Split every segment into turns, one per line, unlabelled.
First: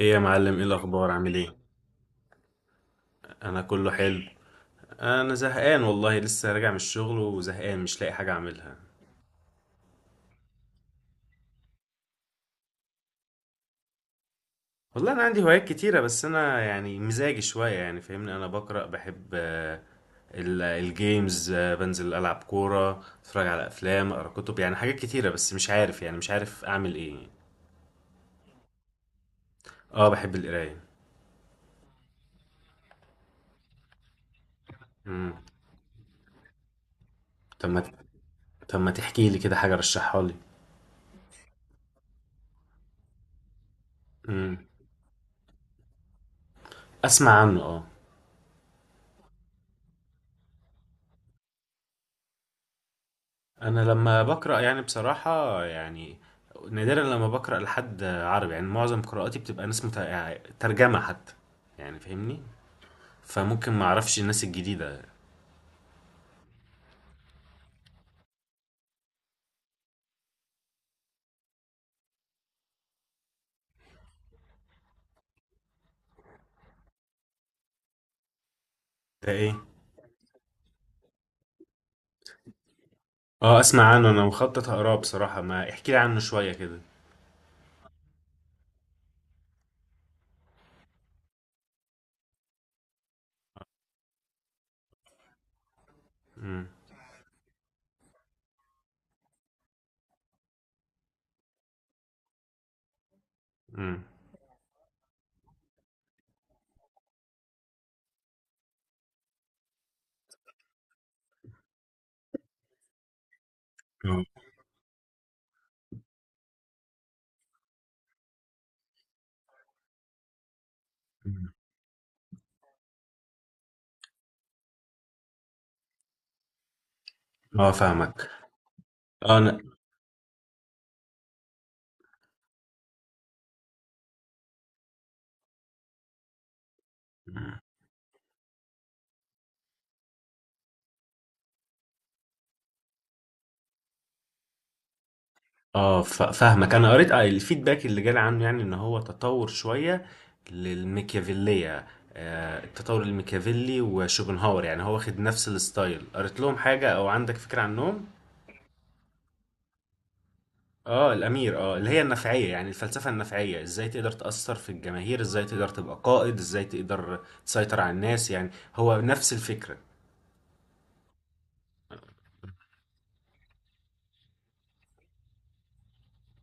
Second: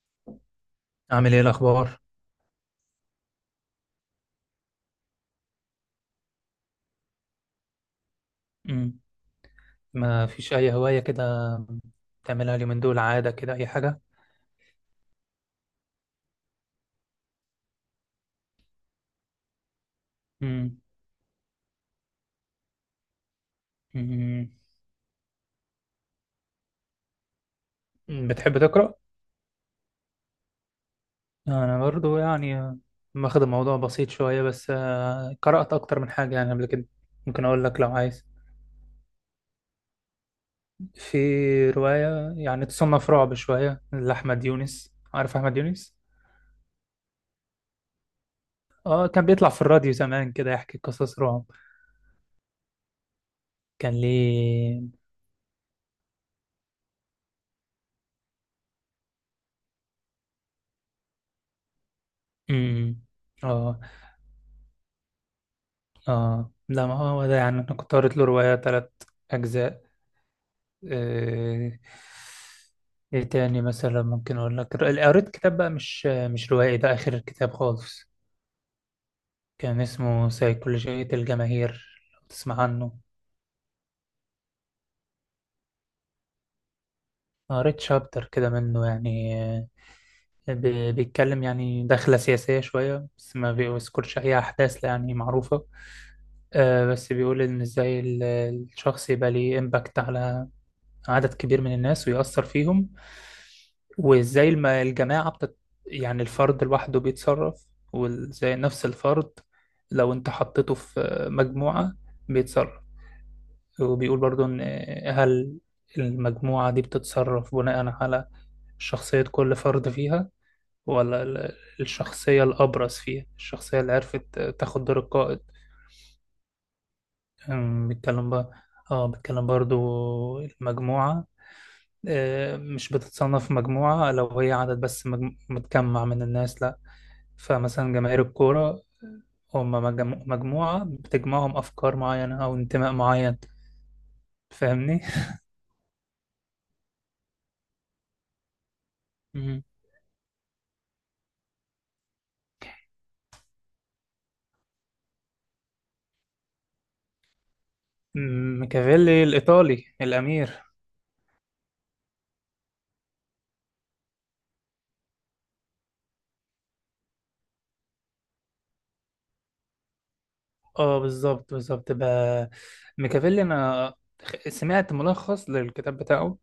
ايه يا معلم؟ ايه الاخبار؟
عامل
عامل
ايه
ايه؟
الاخبار؟
انا كله حلو. انا زهقان والله، لسه راجع من الشغل وزهقان مش لاقي حاجه اعملها.
امم ما فيش اي هوايه كده تعملها اليومين دول عاده، كده اي حاجه؟
والله انا عندي هوايات كتيره، بس انا يعني مزاجي شويه، يعني فاهمني، انا بقرا بحب،
امم
الجيمز، بنزل العب كوره، اتفرج على افلام، اقرا
أمم.
كتب، يعني حاجات كتيره بس مش عارف اعمل ايه.
مم، بتحب تقرا؟
اه بحب القرايه.
انا برضو يعني واخد الموضوع بسيط شويه، بس
امم.
قرات اكتر من حاجه يعني قبل كده. ممكن اقول
طب
لك
ما
لو عايز.
طب ما تحكي لي كده حاجه رشحها لي.
في روايه يعني تصنف رعب شويه لاحمد
امم.
يونس، عارف احمد يونس؟
اسمع عنه اه.
اه كان بيطلع في الراديو زمان كده يحكي قصص رعب.
انا
كان
لما بقرا
ليه
يعني بصراحه، يعني نادرا لما بقرا لحد عربي، يعني معظم قراءاتي بتبقى ناس يعني ترجمه حتى، يعني فاهمني،
أمم.
فممكن
اه
ما اعرفش الناس الجديده.
اه لا، ما هو ده يعني انا كنت قريت له رواية تلات اجزاء. آه، ايه تاني مثلا؟ ممكن اقول لك قريت كتاب بقى، مش روائي، ده اخر كتاب خالص.
ده ايه؟
كان اسمه سيكولوجية الجماهير، لو تسمع عنه.
اه اسمع عنه، انا مخطط اقراه بصراحه، ما احكي لي عنه شويه كده.
قريت شابتر كده منه يعني، بيتكلم يعني دخلة سياسية شوية، بس ما بيذكرش أي أحداث يعني معروفة.
امم،
بس بيقول إن إزاي الشخص يبقى ليه إمباكت على عدد كبير من الناس ويأثر فيهم.
امم،
وازاي الجماعة يعني الفرد لوحده بيتصرف، وازاي نفس الفرد لو انت حطيته في مجموعة بيتصرف. وبيقول
اه،
برضو ان هل المجموعة دي بتتصرف بناء على شخصية كل فرد فيها، ولا
أمم.
الشخصية الأبرز فيها، الشخصية اللي عرفت تاخد دور القائد. بيتكلم
فاهمك
بقى. اه
اه
بيتكلم
انا
برضو المجموعة مش بتتصنف مجموعة لو هي عدد بس، متجمع من الناس، لا. فمثلا جماهير الكورة هم مجموعة بتجمعهم أفكار معينة أو انتماء معين، فاهمني؟
اه ف- فاهمك، انا قريت، الفيدباك اللي جالي عنه يعني ان هو تطور
مم.
شويه للميكيافيليه. التطور الميكيافيلي وشوبنهاور، يعني هو واخد نفس الستايل، قريت لهم حاجه او عندك فكره عنهم؟
ميكافيلي الإيطالي، الأمير.
اه الامير، اه اللي هي النفعيه، يعني الفلسفه النفعيه، ازاي تقدر تاثر في الجماهير، ازاي تقدر تبقى قائد، ازاي تقدر تسيطر على الناس، يعني هو نفس الفكره.
اه بالظبط، بالظبط بقى. ميكافيلي، أنا سمعت ملخص للكتاب بتاعه،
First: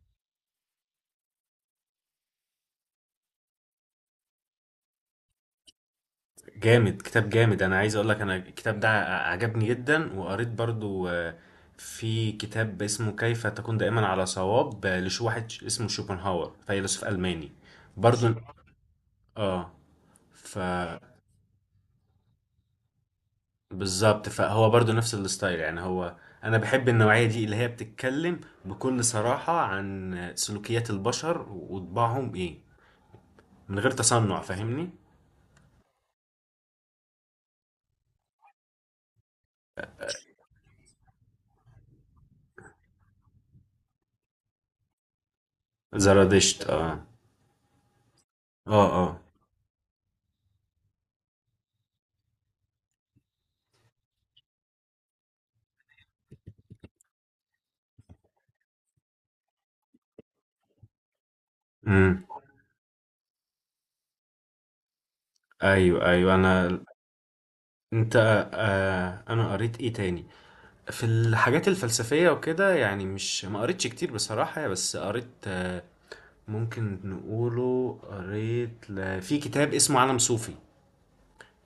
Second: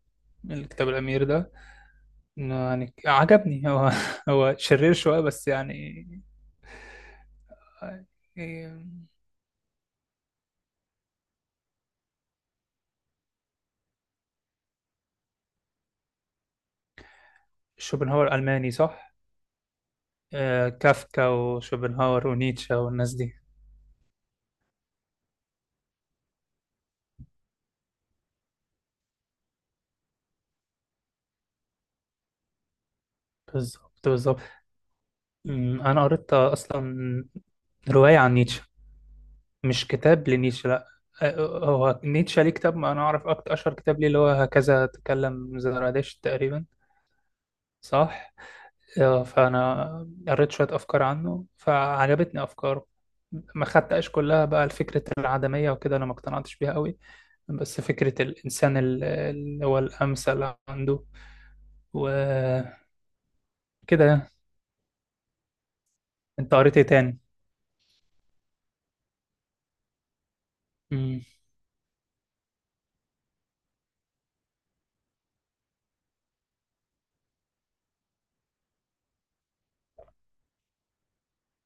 الكتاب الأمير ده. إنه يعني عجبني، هو هو شرير شوية بس يعني.
جامد، كتاب جامد، انا عايز
آه،
اقول لك انا
آه،
الكتاب ده عجبني جدا، وقريت برضو، في كتاب اسمه كيف تكون دائما على صواب، لش واحد اسمه شوبنهاور، فيلسوف الماني. برضو
شوبنهاور ألماني صح؟
اه. ف
كافكا وشوبنهاور ونيتشه والناس دي.
بالظبط، فهو برضو نفس الستايل يعني. انا بحب النوعية دي اللي هي بتتكلم بكل صراحة عن سلوكيات البشر وطباعهم ايه، من
بالظبط،
غير
بالظبط.
تصنع، فاهمني.
انا قريت اصلا روايه عن نيتشه، مش كتاب لنيتشه، لا. هو نيتشه ليه كتاب، ما انا اعرف اكتر اشهر كتاب ليه، اللي هو هكذا تكلم زرادشت تقريبا،
زرادشت اه.
صح.
اه اه.
فانا قريت شويه افكار عنه فعجبتني افكاره. ما خدتهاش كلها بقى، الفكرة العدمية وكده أنا ما اقتنعتش بيها قوي، بس فكرة الإنسان اللي هو الأمثل عنده
امم.
وكده.
ايوه ايوه.
انت قريت ايه
انا
تاني؟
انت آه انا قريت ايه تاني؟ في
امم
الحاجات الفلسفية وكده، يعني مش ما قريتش كتير بصراحة، بس قريت ممكن نقوله، قريت في كتاب اسمه عالم صوفي.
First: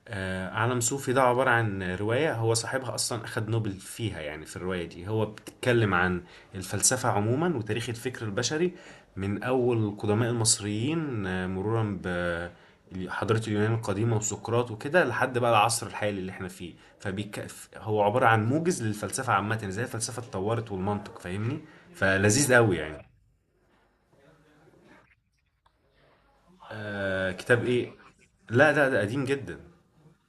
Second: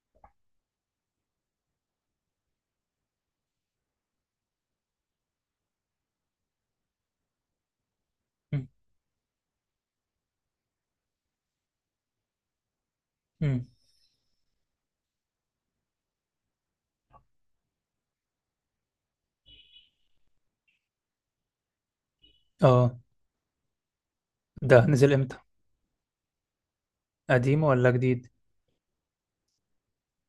عالم صوفي ده عبارة عن رواية، هو صاحبها أصلا أخد نوبل فيها. يعني في الرواية دي هو بتتكلم عن الفلسفة عموما وتاريخ الفكر
امم
البشري، من أول القدماء المصريين، مرورا بحضارة
امم.
اليونان القديمة وسقراط وكده، لحد بقى العصر الحالي اللي احنا فيه. فبيك... هو عبارة عن موجز للفلسفة عامة، ازاي الفلسفة اتطورت والمنطق، فاهمني، فلذيذ قوي
اه.
يعني.
ده نزل امتى؟
آه،
قديم
كتاب
ولا
ايه؟
جديد؟
لا، ده قديم جدا،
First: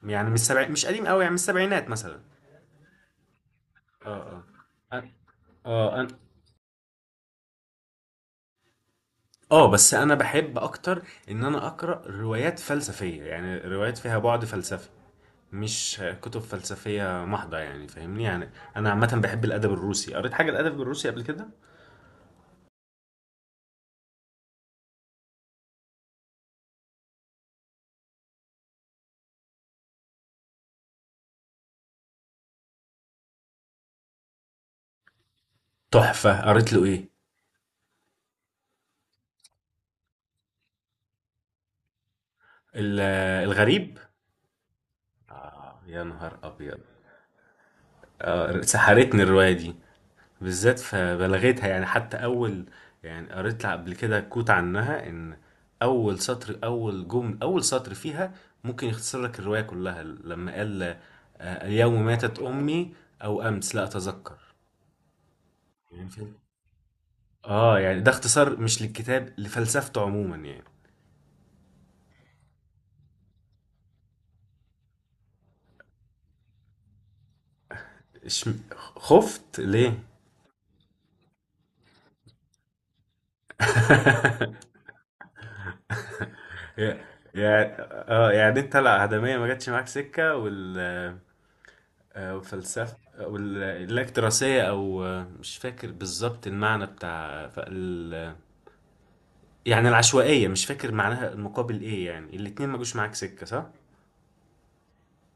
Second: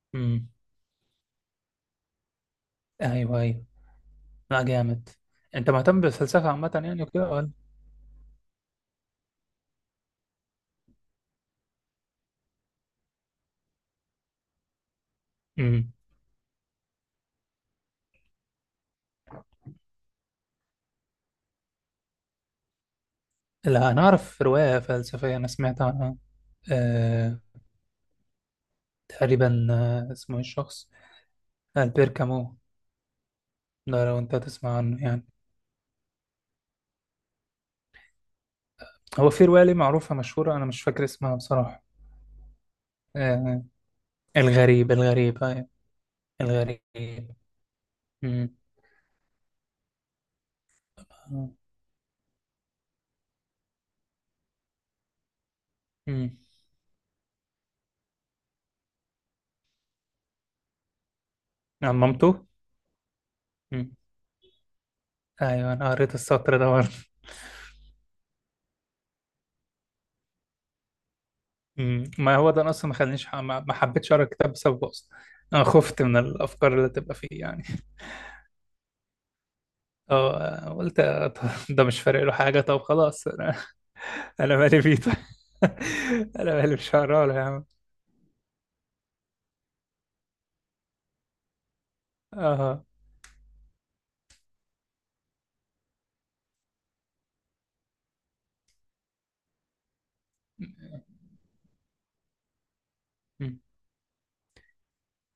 يعني
امم،
مش قديم قوي، يعني من السبعينات مثلا.
ايوه ايوه.
اه.
لا،
اه
جامد. انت مهتم
اه.
بالفلسفه عامه يعني وكده ولا؟
اه بس انا بحب اكتر ان انا اقرا روايات فلسفيه، يعني روايات فيها بعد فلسفي،
امم.
مش كتب فلسفيه محضه، يعني فاهمني يعني. انا عامه بحب الادب الروسي، قريت حاجه الادب الروسي قبل كده؟
لا انا اعرف روايه فلسفيه، انا سمعت عنها. آه تقريبا، آه اسمه إيه الشخص، البير كامو. ده لو انت تسمع عنه يعني.
تحفه، قريت له ايه؟
هو في روايه ليه معروفه مشهوره، انا مش فاكر اسمها بصراحه.
ال-
آه
الغريب.
الغريب، الغريب، ايوه،
اه يا نهار ابيض،
الغريب. امم.
آه سحرتني الروايه دي، بالذات فبلغتها، يعني حتى اول، يعني قريت لها قبل كده كوت عنها ان اول
امم،
سطر، اول جمل، اول سطر فيها ممكن يختصر لك الرواية كلها لما قال
عن
اليوم ماتت
مامته.
امي، او امس، لا اتذكر.
ايوه انا
يعني
قريت
في-
السطر ده برضه.
اه يعني ده اختصار، مش للكتاب، لفلسفته عموما يعني.
ما هو ده أنا اصلا ما خلانيش، ما حبيتش اقرا الكتاب بسببه اصلا. انا خفت من الافكار اللي تبقى فيه يعني.
خفت ليه؟
اه قلت طب ده مش فارق له حاجه، طب خلاص انا، انا مالي بيه طيب. انا مالي، مش هقرا له يا عم.
يعني اه، يعني انت العدمية ما جاتش معاك سكة،
اه
والفلسفة والاكتراسية، أو مش فاكر بالظبط المعنى بتاع يعني العشوائية، مش فاكر معناها المقابل إيه، يعني الاتنين ما جوش معاك سكة
أمم.
صح؟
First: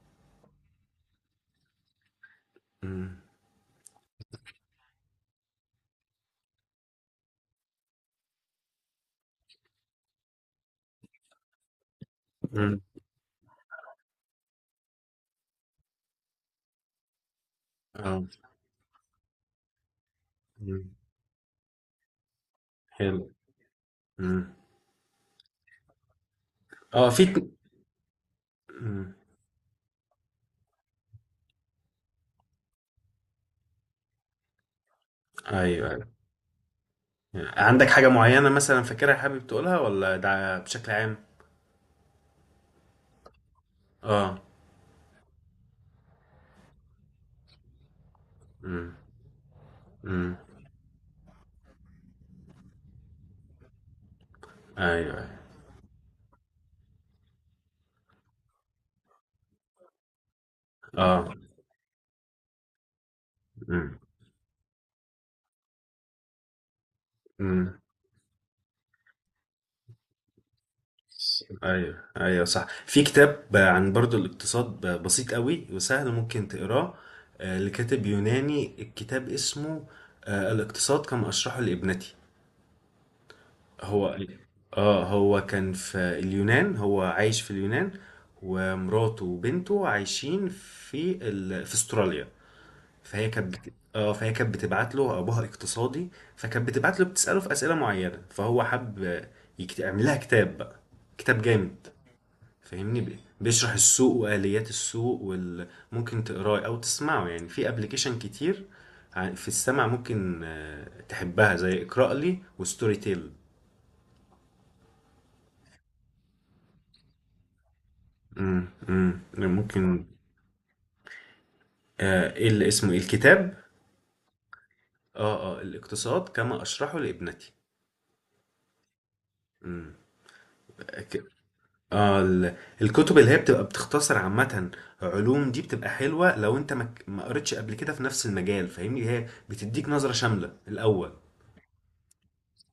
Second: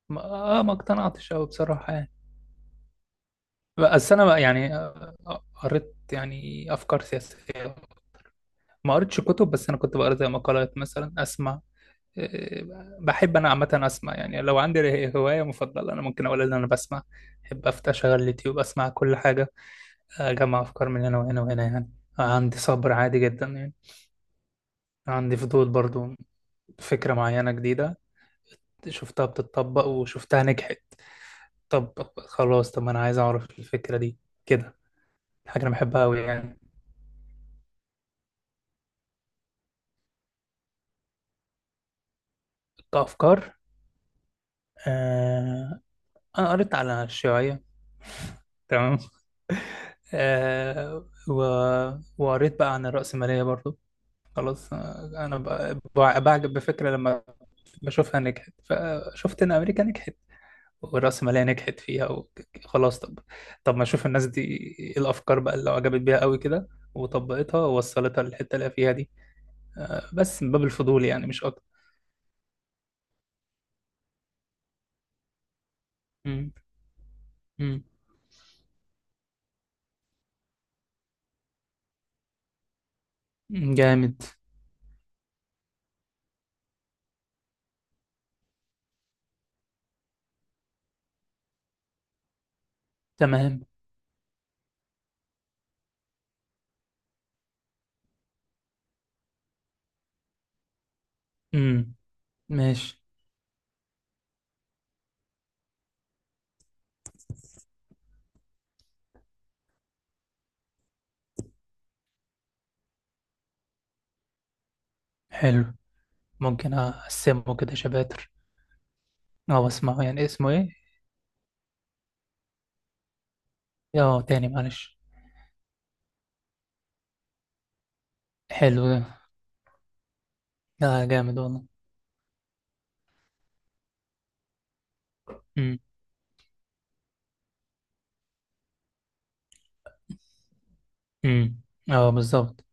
ما ما اقتنعتش قوي بصراحه يعني.
مم.
بس انا بقى يعني، قريت يعني افكار سياسيه. ما قريتش كتب، بس انا كنت بقرا زي مقالات مثلا، اسمع.
مم.
بحب انا عامه اسمع، يعني لو عندي هوايه مفضله انا ممكن اقول ان انا بسمع. بحب افتح
اه.
اشغل اليوتيوب اسمع كل حاجه، اجمع افكار
مم.
من هنا وهنا وهنا يعني. عندي صبر عادي
حلو.
جدا يعني.
مم.
عندي فضول برضو،
اه
فكره
في
معينه جديده
مم.
شفتها بتتطبق وشفتها نجحت، طب خلاص طب ما انا عايز اعرف الفكره دي كده. حاجه انا
أيوه،
بحبها
أيوة.
قوي يعني.
يعني عندك حاجة معينة مثلا فاكرها حابب تقولها، ولا ده بشكل عام؟
كافكار
اه.
آه، انا قريت على الشيوعيه،
مم.
تمام.
مم.
آه و... وقريت بقى عن الرأسمالية برضو. خلاص،
أيوه، أيوة.
انا بعجب بفكره لما بشوفها نجحت. فشفت ان امريكا نجحت
اه.
والرأسمالية نجحت فيها، وخلاص طب، طب ما
مم.
اشوف الناس دي ايه الافكار بقى اللي عجبت بيها قوي كده وطبقتها
مم.
ووصلتها للحته اللي هي فيها دي. بس من باب الفضول يعني، مش اكتر.
ايوه ايوه صح، في كتاب عن برضو الاقتصاد، بسيط قوي وسهل، ممكن
مم.
تقراه،
مم.
لكاتب يوناني، الكتاب اسمه الاقتصاد كما اشرحه لابنتي.
جامد.
هو اه، هو كان في اليونان، هو عايش في اليونان ومراته وبنته عايشين في في استراليا.
تمام.
اه، فهي كانت بتبعت له، ابوها اقتصادي، فكانت بتبعت له، بتساله في اسئله معينه، فهو حب يعمل لها كتاب بقى، كتاب جامد،
مم.
فاهمني،
ماشي.
بيشرح السوق واليات السوق ممكن تقراه او تسمعه يعني، في ابلكيشن كتير، في السمع، ممكن تحبها زي اقرأ لي وستوري تيل.
حلو. ممكن اقسمه كده شباتر
امم، امم،
او اسمعه
ممكن.
يعني؟ اسمه ايه؟
ايه اللي اسمه إيه؟ الكتاب؟
اه تاني معلش.
اه، اه، الاقتصاد كما اشرحه لابنتي.
حلو ده.
امم. ك-
جامد والله.
اه ال- الكتب اللي هي بتبقى بتختصر عامة علوم، دي بتبقى حلوة لو انت ما قريتش قبل كده في نفس المجال، فاهمني، هي بتديك نظرة شاملة الأول،
امم. اه بالظبط.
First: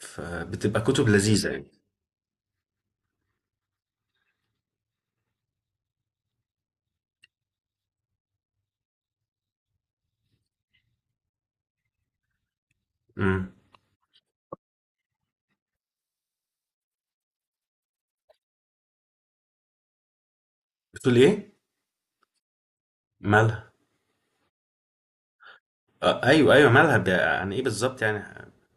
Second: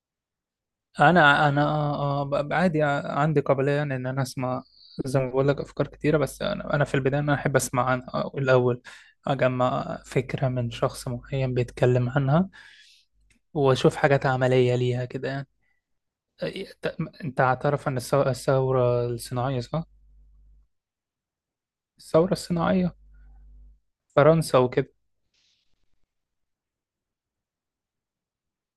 فبتبقى كتب لذيذة
انا انا
يعني.
آه، آه، ب- عادي آه، عندي قابليه يعني ان انا اسمع، زي ما بقول لك، افكار كتيره. بس انا في البدايه انا احب اسمع عنها الاول، اجمع فكره من شخص معين بيتكلم عنها
امم.
واشوف حاجات عمليه ليها كده يعني. ت- انت هتعرف ان الثوره الصناعيه، صح؟
بتقول ايه؟
الثوره الصناعيه،
مالها؟
فرنسا وكده.
آه ايوه ايوه، مالها عن ايه بالظبط يعني؟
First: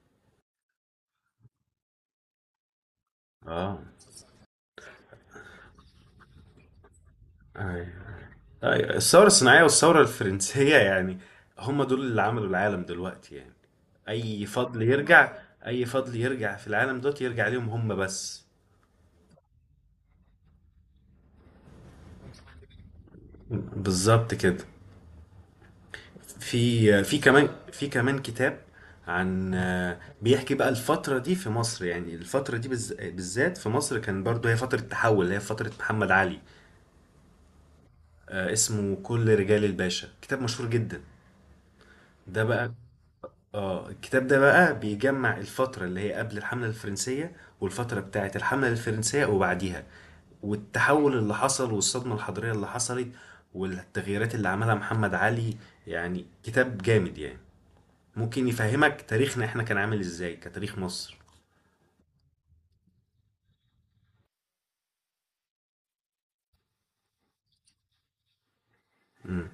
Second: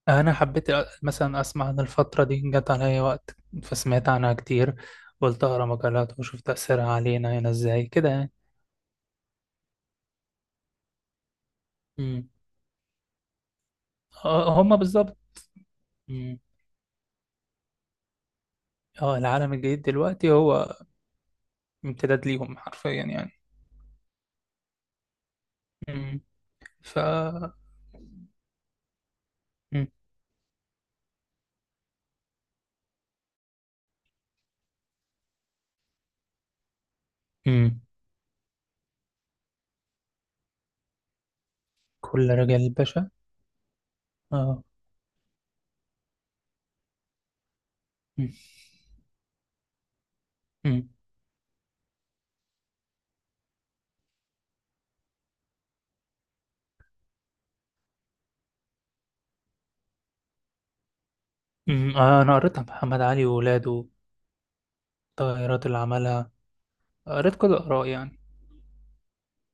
انا حبيت مثلا اسمع عن الفتره دي، جت عليا وقت
اه
فسمعت عنها كتير، قلت اقرا مقالات واشوف تاثيرها علينا هنا ازاي كده
ايوه،
يعني.
أيوة. الثوره الصناعيه والثوره الفرنسيه، يعني هم دول اللي
مم.
عملوا العالم دلوقتي يعني. اي
هما
فضل
بالظبط.
يرجع اي فضل
مم.
يرجع في العالم دوت، يرجع ليهم هم بس.
اه العالم الجديد دلوقتي هو امتداد ليهم حرفيا يعني.
بالظبط كده.
مم. ف
في كمان كتاب عن،
مم.
بيحكي بقى الفترة دي في مصر، يعني الفترة دي بالذات في مصر، كان برضو هي فترة تحول، هي فترة محمد علي.
مم.
اسمه كل رجال الباشا، كتاب مشهور جدا،
كل
ده
رجال
بقى.
باشا.
اه الكتاب ده
اه.
بقى بيجمع الفترة اللي هي قبل الحملة الفرنسية، والفترة بتاعة
مم.
الحملة الفرنسية وبعديها،
مم.
والتحول اللي حصل، والصدمة الحضارية اللي حصلت، والتغييرات اللي عملها محمد علي. يعني كتاب جامد يعني، ممكن يفهمك تاريخنا احنا كان عامل ازاي كتاريخ مصر.
مم. آه انا قريت عن محمد علي وولاده، التغيرات اللي عملها، قريت كل الاراء يعني.
مم.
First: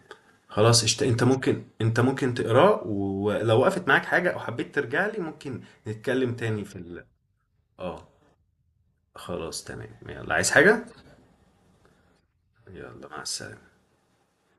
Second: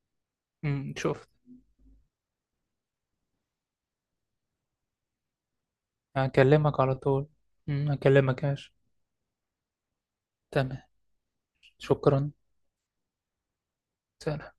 خلاص،
مم.
انت
شفت،
ممكن انت ممكن تقراه، ولو وقفت معاك حاجة او حبيت ترجع لي ممكن نتكلم تاني في
هكلمك على طول. مم.
اه.
هكلمك ياش.
خلاص تمام، يلا، عايز
تمام.
حاجة؟
شكرا.
يلا، مع السلامة.
سلام.